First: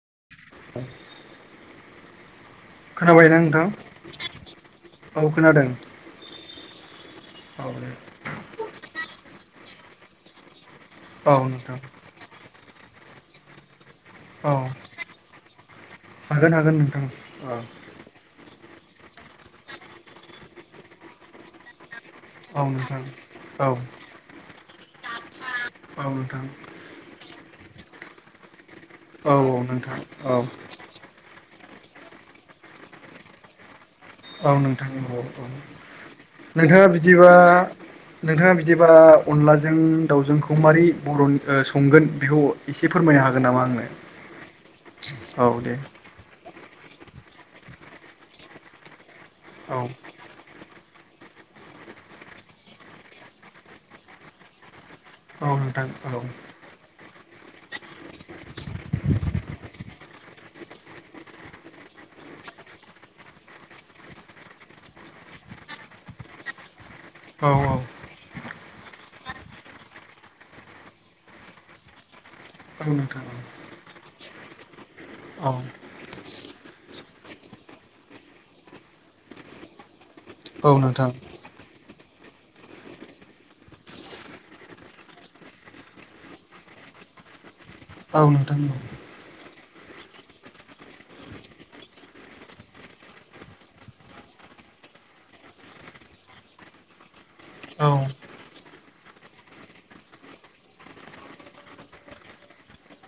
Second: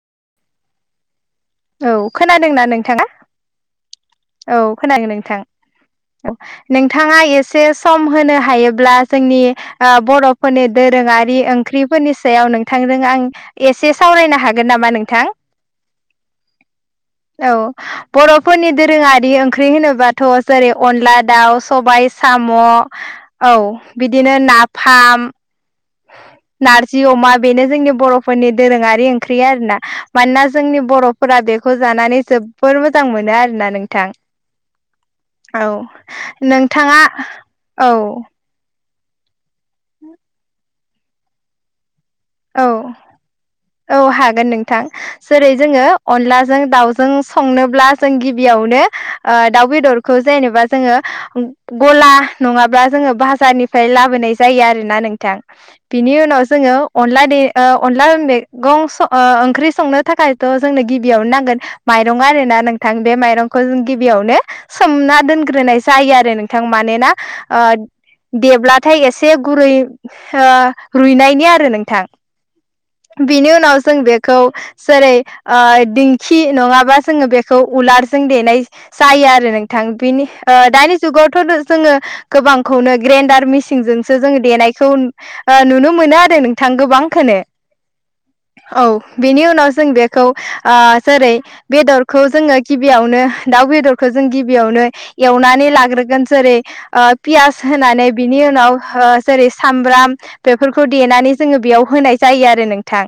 [inaudible] औ खोनादोंना नोंथाङा? खोनाबायना नोंथां औ खोनादों औ नोंथां खोनादों औ। नोंथाङा एसे औ दे सम होनो हायोब्ला जोंनि बर'फोरनि औ दोरोङारि नोंथां ओंख्रिफोरनि सायाव नोंथांजों आं एसे एसे सावरायनो औ हागोन नामा नोंथां? हागोन हागोन नोंथां औ। बर'फोरनि दोरोङारि ओंख्रि होनोबाथ' जेरै अनला दाव सबाय साम' औ नोंथां औ बिदिनो नाफाम औ नोंथां नारजि अमा बेनो जोंनि बर'फोरनि दोरोङारि औ नोंथां औ ओंख्रिया आरोना नोंथां औ मानोना जोंनि बर'। फोरा बेखौ जानानै जोब्बोर मोजां मोनो आरो ना नों। औ नोंथांनि [unintelligible] नोंथाङा बिदिबा औ नोंथाङा बिदि। बा अनलाजों दावजोंखौ मारै बर'नि संगोन? बेखौ एसे फोरमायनो हागोन नामा आंनो औ-औ हागोन नोंथां औ जेरै दे जोङो अनलाजों दावजों। जों संनोब्ला जों गिबियावनो ओ दाव औ बेदरखौ जेनेबा। जोङो गला नङाब्ला जोङो बाजारनिफ्राय लाबोनाय जायो आरोना नों। बिथां औ नोंथां औ बिनि उनाव जोङो। अनला दे ओ अनला मेगं सं ओंख्रि संनो थाखायथ' जोंनो गिबियावनो नांगोन माय। माइरं आरोना नोंथां बे माइरंखौ जों गिबियावनो सोमना दोनग्रोनाय जायो आरो नोंथां। मानोना औ ओ। देब्लाथाय एसे गुरै ओ रुइनायनि आरो नोंथां। औ नोंथां बिनि उनाव जों बेखौ जेरै औ ओ दिंखि नङाबा जोङो बेखौ। उलारजों देनाय जायो आरो नोंथां बिनि औ दानि नोंथां जुगावथ' जोङो। गोबांखौनो ग्रेन्डार मिसिनजोंसो जों देनायखौ ओ नुनो मोनो आरो नों थां गोबां खोनो। औ नोंथां। बेनि उनाव जों बेखौ ओ जेरै बेदरखौ जोङो गिबियावनो दाव बेदरखौ जों। गिबियावनो एवनानै लाग्रोगोन जेरै ओ पियास होनानै बिनि उनाव हो। जेरै सामब्राम बेफोरखौ देनानै। जोङो बेयाव होनाय जायो आरो नोंथां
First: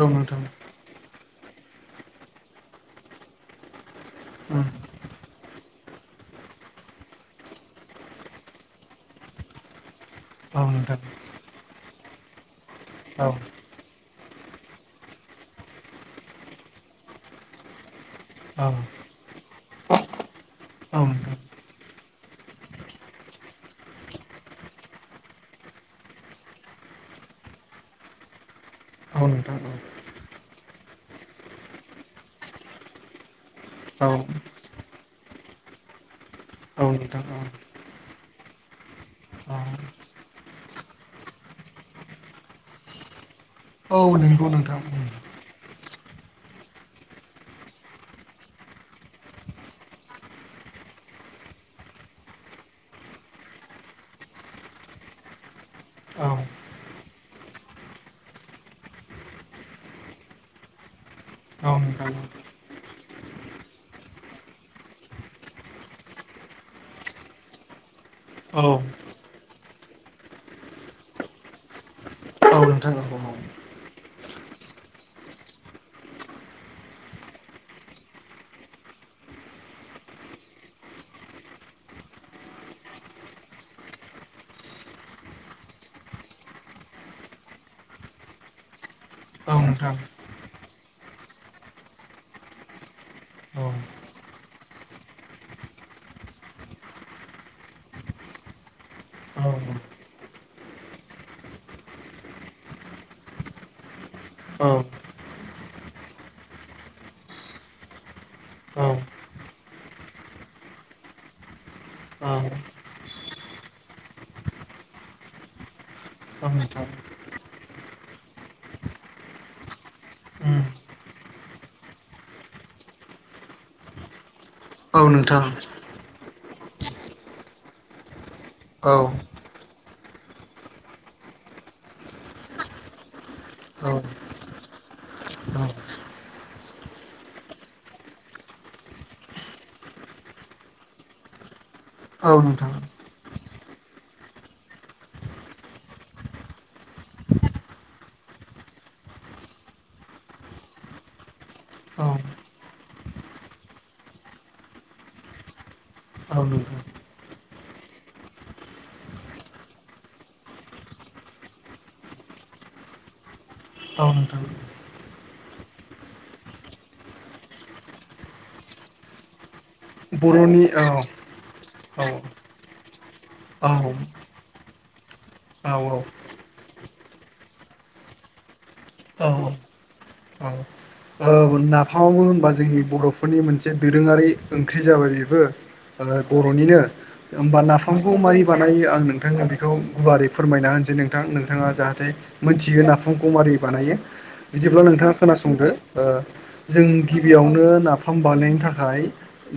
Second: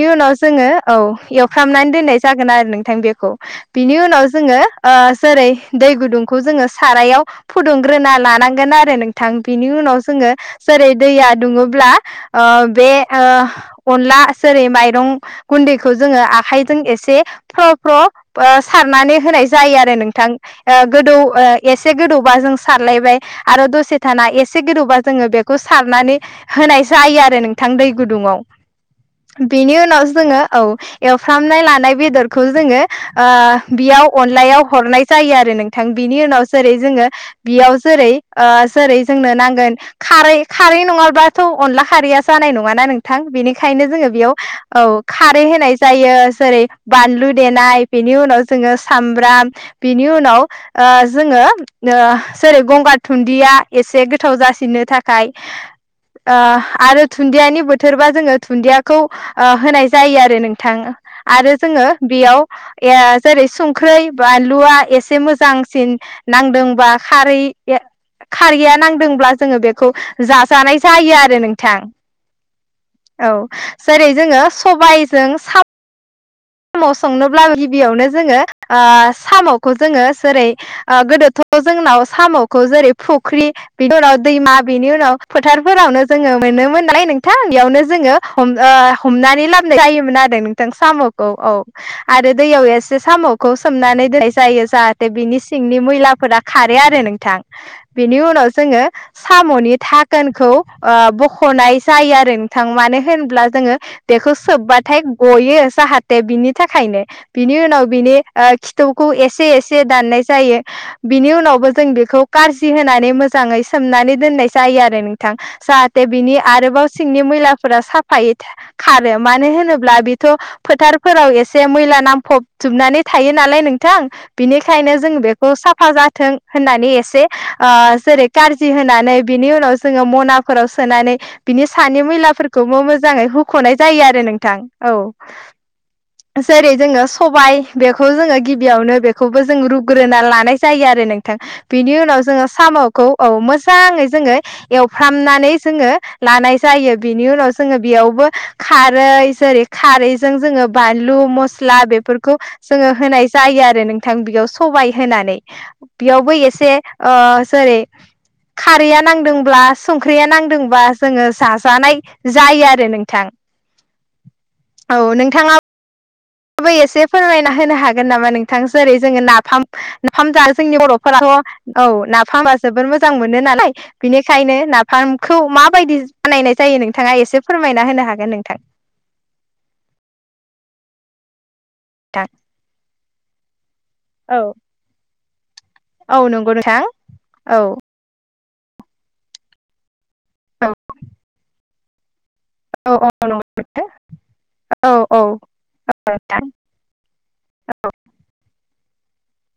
औ उनाव नोंथां जोङो औ एवफ्रामनानै दोननाय जागोन। आरो नोंथां बेखौ बिनि उनाव जोङो ओ जेरै दै गुदुंखौ जोङो सारायाव। फुदुंग्रोना लानांगोन आरो नोंथां बिनि उनाव जोङो औ जेरै नोंथां दैया दुङोब्ला। ओ बे औ ओ अनला जेरै माइरं गुन्दैखौ जोङो आखाइजों एसे। फ्र-फ्र औ सारनानै होनाय जायो आरो नोंथां औ गोदौ नोंथां एसे गोदौबा। जों सारलायबाय आरो दसे थाना एसे गोदौबा जोङो बेखौ सारनानै होनाय। जायो आरो नोंथां दै गुदुङाव। औ नोंथां औ बिनि उनाव जोङो औ एवफ्रामनाय लानाय बेदरखौ जोङो ओ औ बेयाव। अनलायाव हरनाय जायो आरो नोंथां बिनि उनाव जेरै औ जोङो नोंथां औ बेयाव जेरै-ओ जेरै- जोंनो औ नांगोन खारै-खारै नङाबाथ' अनला। खारैया जानाय नङा ना नोंथां बेनिखायनो औ जोङो बेयाव नंगौ नोंथां औ खारै होनाय। जायो जेरै बानलु देनाय बेनि उनाव जोङो सामब्राम बेनि उनाव। जोङो ओ जेरै गंगार धुनन्दिया एसे गोथाव जासिननो थाखाय। औ ओ। आरो धुन्दियानि बोथोरबा जोङो धुन्दियाखौ होनाय जायो आरो नोंथां आरो। औ जोङो नोंथां बेयाव। ए जेरै सुंख्रै, बानलुआ एसे मोजांसिन नांदोंबा खारै। औ खारैया नांदोंब्ला जोङो बेखौ जाजानाय जायो आरो नोंथां। औ जेरै जोङो सबायाइजों सा। साम' संनोब्ला गिबियावनो जोङो ओ साम'खौ जोङो जेरै गोदोथ'। जोंनाव साम'खौ जेरै फुख्रि बिनि उनाव दैमा बिनि उनाव फोथारफोरावनो जोङो। मोनोमोन नालाय नोंथां बेयावनो जोङो ओ हमनानै औ लाबोन नोंथां जायोमोन आरो नोंथां साम'। औ-औ आरो दैयाव एसे साम'खौ औ सोमनानै दोननाय जायो जाहाते बिनि सिंनि मैला। फोरा खारो आरो नोंथां बेनि उनाव जोङो औ साम'नि धाकोनखौ। बख'नाय जायो आरो नोंथां मानो होनब्ला जोङो बेखौ औ सोबबाथाय गयो जाहात। दे बिनि थाखायनो बिनि उनाव बिनि ओ खिथौखौ एसे- एसे दाननाय जायो। बिनि उनावबो जों बेखौ कारजि होनानै मो। मोजाङै सोमनानै दोननाय जायो आरो नोंथां जाहाते बिनि आरोबाव औ नोंथां औ नोंथां औ सिंनि मैलाफोरा साफाइयै। खारो मानो होनोब्ला बेथ' नोंथां औ फोथार। फोराव एसे मैला नांफब जोबनानै थायो नालाय नोंथां। बिनिखायनो औ जों नोंथां बेखौ साफा जाथों होननानै एसे ओ जेरै- कारजि होनानै बिनि उनाव। जोङो मनाफोराव सोनानै बिनि सानै मैलाफोरखौबो मोजाङै होख'नाय जायो आरो नोंथां। औ। जेरै जोङो सबाय बेखौ जोङो गिबियावनो बेखौबो जों रुग्रोना लानाय जायो आरो। नोंथां बिनि उनाव जोङो साम'खौ औ मोज। मोजाङै जोङो एवफ्रामनानै जोङो लानाय जायो बेनि उनाव जोङो बेयावबो खा। खारै जेरै खारैजों जोङो। बानलु मस्ला बेफोरखौ जोङो होनाय जायो आरो नोंथां बेयाव सबाय होनानै। बियावबो एसे ओ जेरै- खारैया नांदोंब्ला संख्रिया नांदोंब्ला जोङो जाजानाय जायो आरो नोंथां। औ। नोंबो एसे फोरमायना होनो हागोन नामा नोंथां जेरै जोङो नाफाम। नाफाम जा बर'नि जोंनि औ बर'फोराथ औ नाफामा जोबोद मोजां मोनो नालाय बिनिखायनो ना। नाफामखौ औ माबायदि बानायनाय जायो नोंथाङा एसे फोरमायना होनो हागोन नोंथां। औ [unintelligible] औ नाफामावबो नोंथां होनबा जोंनि बर'फोरनि मोनसे दोरोङारि ओंख्रि जाबाय बेबो। ओ औ बर'निनो होमबा नाफामखौ मारै बानायो आं नोंथांनो बेखौ गुवारै फोरमायना होनसै नोंथां नोंथाङा जाहाथे। मोनथियो नाफामखौ मारै नंगौ नोंथां बानायो बिदिब्ला नोंथाङा खोनासंदो। औ जों गिबियावनो नाफाम बानायनायनि थाखाय।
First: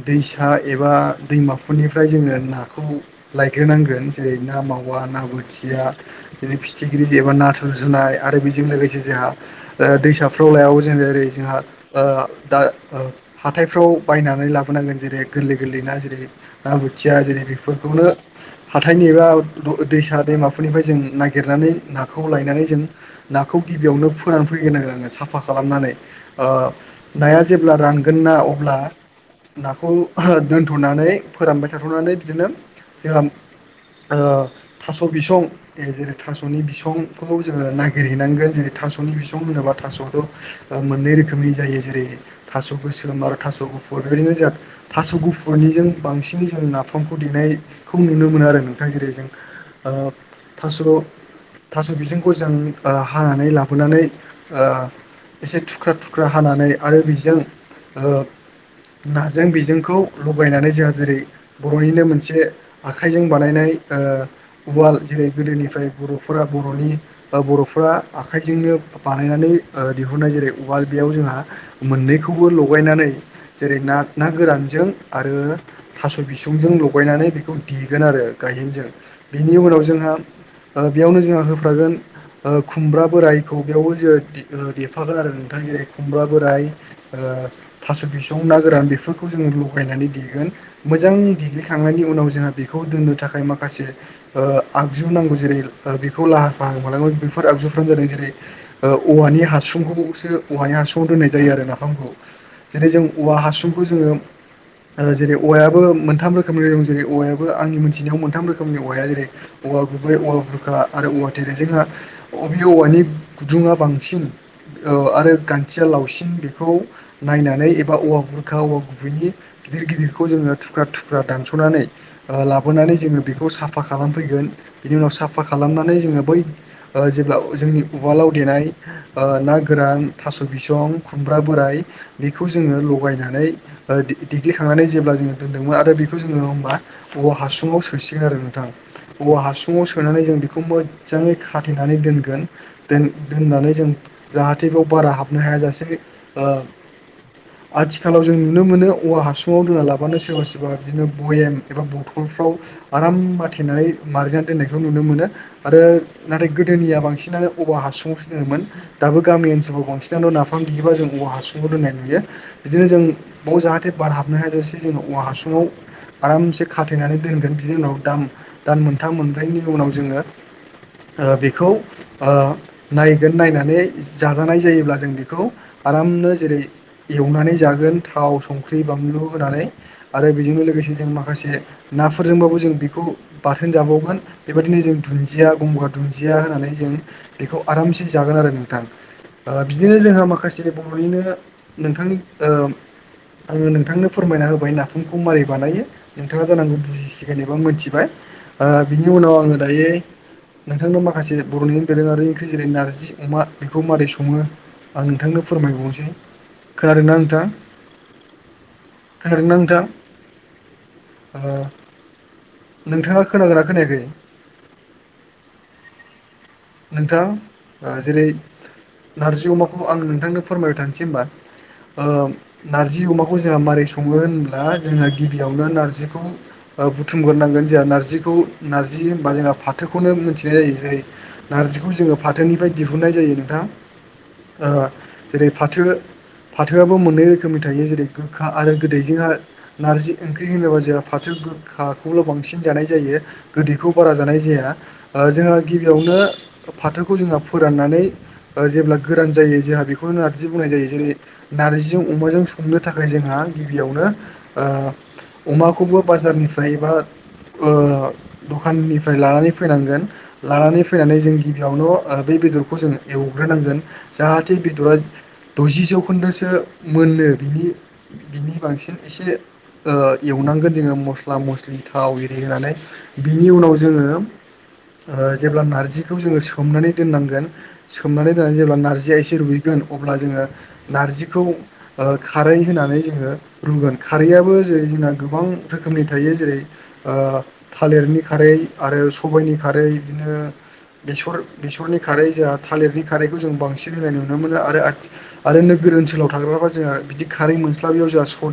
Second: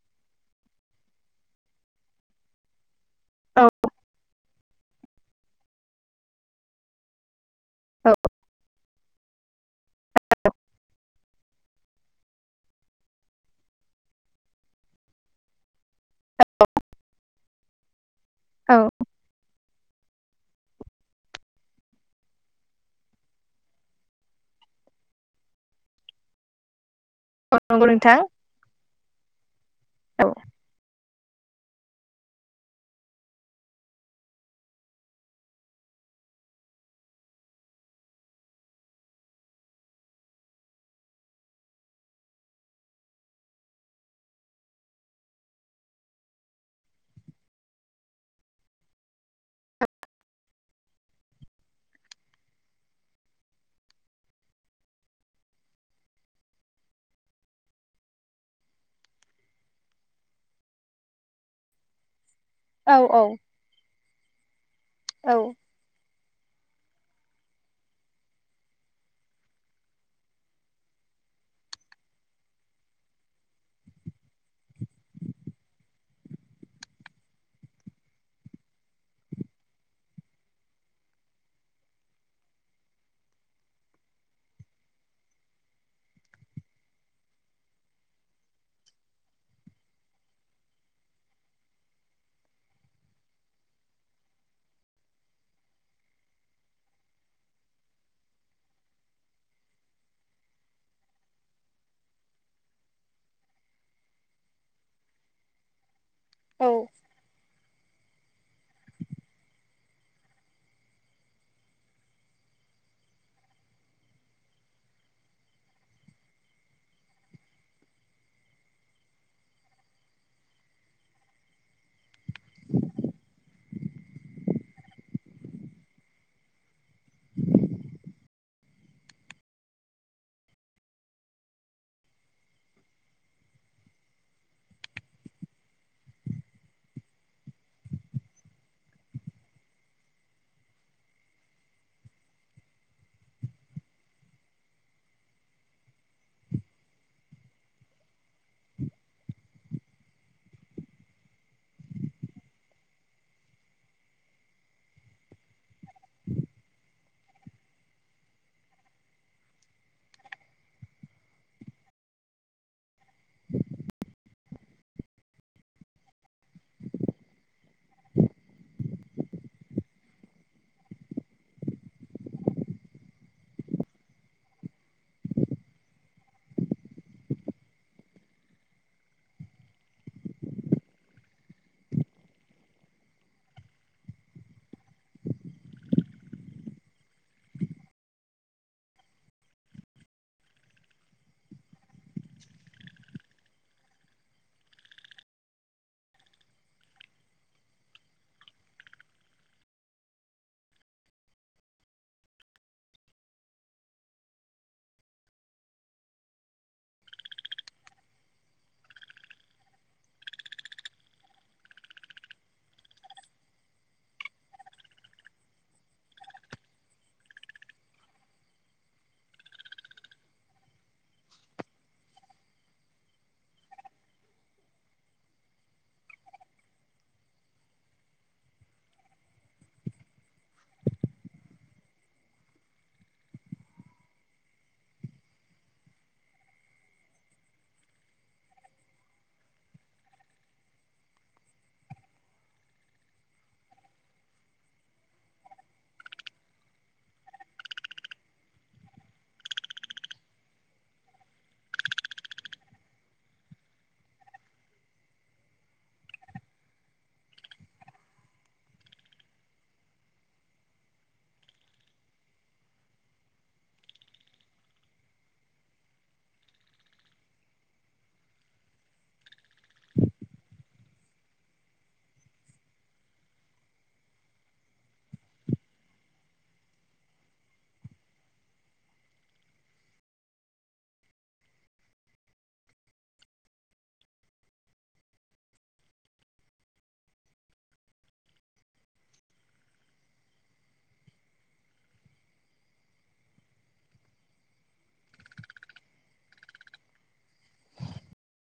दैसा एबा दैमाफोरनिफ्राय जोङो नाखौ औ लायग्रोनांगोन जेरै ना माव। औ ना बोथिया जेरै फिथिख्रि एबा ना। थुर सुजुनाय आरो बेजों लोगोसे जोंहा ओ दैसाफ्राव लायावो जों ओरै जोंहा। ओ दा ओ हाथायफ्राव बायनानै लाबोनांगोन जेरै गोरलै गोरलै ना जेरै ना। थिया जेरै बेफोरखौनो औ नंगौ नोंथां औ नोंथां औ हाथायनि एबा दैसा दैमाफोरनिफ्राय जों ना। नागिरनानै नाखौ लायनानै जों नाखौ गिबियावनो फोरानै फैगोन आरो आङो साफा खालामनानै। ओ नाया जेब्ला नंगौ रानगोन नोंथां ना अब्ला नाखौ औ औ दोनथ'नानै। फोरानबाय थाथ'नानै बिदिनो जोंहा। ओ थास' बिसं जेरै थास'नि बिसंखौ जोङो नागिरहैनांगोन जेरै- थास'नि बिसं होनोबा थास'आथ' मोननै रोखोम। रोखोमनि जायो जेरै थास' गोसोम आरो थास' गुफुर बेबायदिनो जा थास' गुफुरनिजों बांसिन। बांसिन जों नाफामखौ देनायखौ नुनो मोनो आरो नोंथां जेरै जों। ओ थास'। थास' बिजोंंखौ जों ओ हानानै लाबोनानै ओ एसे थुख्रा थुख ख्रा हानानै आरो बिजों ओ। नाजों बिजोंखौ लगायनानै जोंहा जेरै बर'निनो मोनसे। औ आखाइजों बानायनाय ओ उवाल जेरै औ गोदोनिफ्राय ग। फोर बरनि ओ बर'फोरा आखाइजोंनो बानायनानै ओ दिहुनाय जेरै- बाल बेयाव जोंहा मोननैखौबो लगायनानै जेरै ना ना गोरानजों आरो। थास' बिसंजों लगायनानै बेखौ देगोन आरो गायहेनजों बिनि उनाव जोंहा। बेयावनो जोंहा होफागोन खुमब्रा बोरायखौ बेयावबो जोङो देफागोन आरो। थां जेरै खुमब्रा बोराइ थास' बिसं ना गोरान बेफोरखौ जोङो लगायनानै देगोन। मोजां देग्लिखांनायनि उनाव जोंहा बेखौ दोननो थाखाय माखासे ओ आगजु नांगौ जेरै- बे बेखौ लाहार फाहार खालामो बेफोर आगजुफ्रानो जादों जेरै औवानि हासुंखौसो। औवानि हासुुंआव दोननाय जायो आरो नाफामखौ जेरै जों औवा हासुंखौ जोङो जेरै औवायाबो मोनथाम रोखोमनि दं औ जेरै औवा आंनि मोनथिनायाव मोनथाम रोखोमनि औवाया जेरै औवा गुबै औवा बुरखा आरो औवा थेरो जोंहा अबि औवानि गुदुङा बांसिन अ आरो गान्थिया लावसिन बेखौ नायनानै एबा औवा बुरखा औवा गुबैनि गिदिर गिदिरखौ जोङो थुख्राथुख्रा दानसनानै ओ लाबोनानै जोङो बेखौ साफ साफा खालामफैगोन बिनि उनाव साफा खालामनानै जोङो बै जेब्ला जोंनि उवालाव देनाय ओ ना गोरान थास' बिसं खुमब्रा बोराय बेखौ जोङो लगायनानै देग्लिखांनानै जेब्ला जोङो दोनदोंमोन आरो बेखौ जोङो होमबा औवा हासुंआव सोसिगोन आरो नोंथां औव हासुुंआव सोनानै जों बिखौ मोजांङै खाथेनानै दोनगोन दोन दोननानै जों जाहाथे बारा हाबनो हायाजासे ओ आथिखालाव जों नुनो मोनो औवा हासुुंआव दोनना लाबानो सोरबा सोरबा बिदिनो भयेम एबा बथल फ्राव आराम माथेनानै मारिनानै दोननायखौ नुनो मोनो आरो नाथाय गोदोनिया बांसिन नानो औवा हासुंआवसो दोनोमोन दाबो गामि ओनसोलाव बांसिनानो नाफाम देबा जों औवा हासुआव दोननाय नुयो बिदिनो जों बेयाव जाहाथे बार हा हमनाय हाजासे सिलिंआव औवा हासुङाव आरामसे खाथेनानै दोनगोन बिनि उनाव दाम दान मोनथाम मोनब्रैनि उनाव जोङो बेखौ ओ नायगोन नायनानै जाजानाय जायोब्ला जों बेखौ आरामनो जेरै एवनानै जागोन थाव संख्रि बानलु होनानै आरो बेजोंनो लोगोसे जों माखासे नाफोरजोंबाबो जों बेखौ बाथोन जाबावगोन बेबायदिनो जों दुन्दिया गंगार दुन्दिया होननानै जों बेखौ आरामसे जागोन आरो नोंथां आ बिदिनो जोंहा माखासे बर'निनो नोंथांनि ओ आङो नोंथांनो फोरमायना होबाय नाफामखौ मारोरै बानायो नोंथाङा जानांगौ बुजिसिगोन एबा मिथिबाय आ बिनिनो उनाव आङो दायो नोंथांनो माखासे बर'नि दोरोङारि ओंख़ि जेरै नारजि अमा बेखौ मारै स सङो आं नोंथांनो फोरमायबावनोसै खोनादोंना नोंथां खोनादोंना नोंथां? ओ नोंथाङा खोनागोनना खोनायाखै नोंथां जेरै नारजि अमाखौ आं नोंथांनो फोरमायबाय थानोसै होमबा ओ नार्जि अमाखौ जोंहा माबोरै सङो होनब्ला जोंहा गिबियावनो नार्जिखौ बुथुमग्रोनांगोन जोंहा नारजिखौ नारजि होनबा जोंहा फाथोखौनो मोनथिनाय जायो जेरै नारजिखौ जोङो फाथोनिफ्राय दिहुननाय जायो नोंथां ओ जेरै फाथो फाथोआबो मोननै रोखोमनि थायो जेरै गोखा आरो गोदै जोंहा नारजि ओंख्रि होनोबा जोंहा फाथो गोखाखौल' बांसिन जानाय जायो गोदैखौ बारा जानाय जाया जोंहा गिबियावनो फाथोखौ जोङो फोराननानै जेब्ला गोरान जायो जोंहा बेखौनो नार्जि बुंनाय जायो जेरै नार्जिजों अमाजों संनो थाखाय जोंहा गिबियावनो ओ अमाखौबो बाजारनिफ्रायबा ओ दखाननिफ्राय लानानै फैनांगोन लानानै फैनानै जों गिबियावनो बे बेदरखौ जोङो एवग्रोनांगोन जाहाथे बेदरा द'जि जौखोन्दोसो मोननो बिनि बिनि बांसिन एसे एव सनांगोन जोङो मस्ला मस्लि थाव इरि होनानै बिनि उनाव जोङो ओ जेब्ला नारजिखौ जोङो सोमनानै दोननांगोन सोमनानै दोननानै जेब्ला नारजिया एसे रुइगोन अब्ला जोङो नारजिखौ ओ खारै होनानै नै जोङो रुगोन खारैयाबो जेरै गोबां रोखोमनि थायो जेरै ओ था थालिरनि खारै आरो सबायनि खारै बिदिनो बेसरनि खारै जोंहा थालिरनि खारैखौ जों बांसिन होनाय नुनो मोनो आरो आरो नोगोर ओनसोलाव थाग्राबा जोंहा बिदि खारै जसब बेयाव जों सदा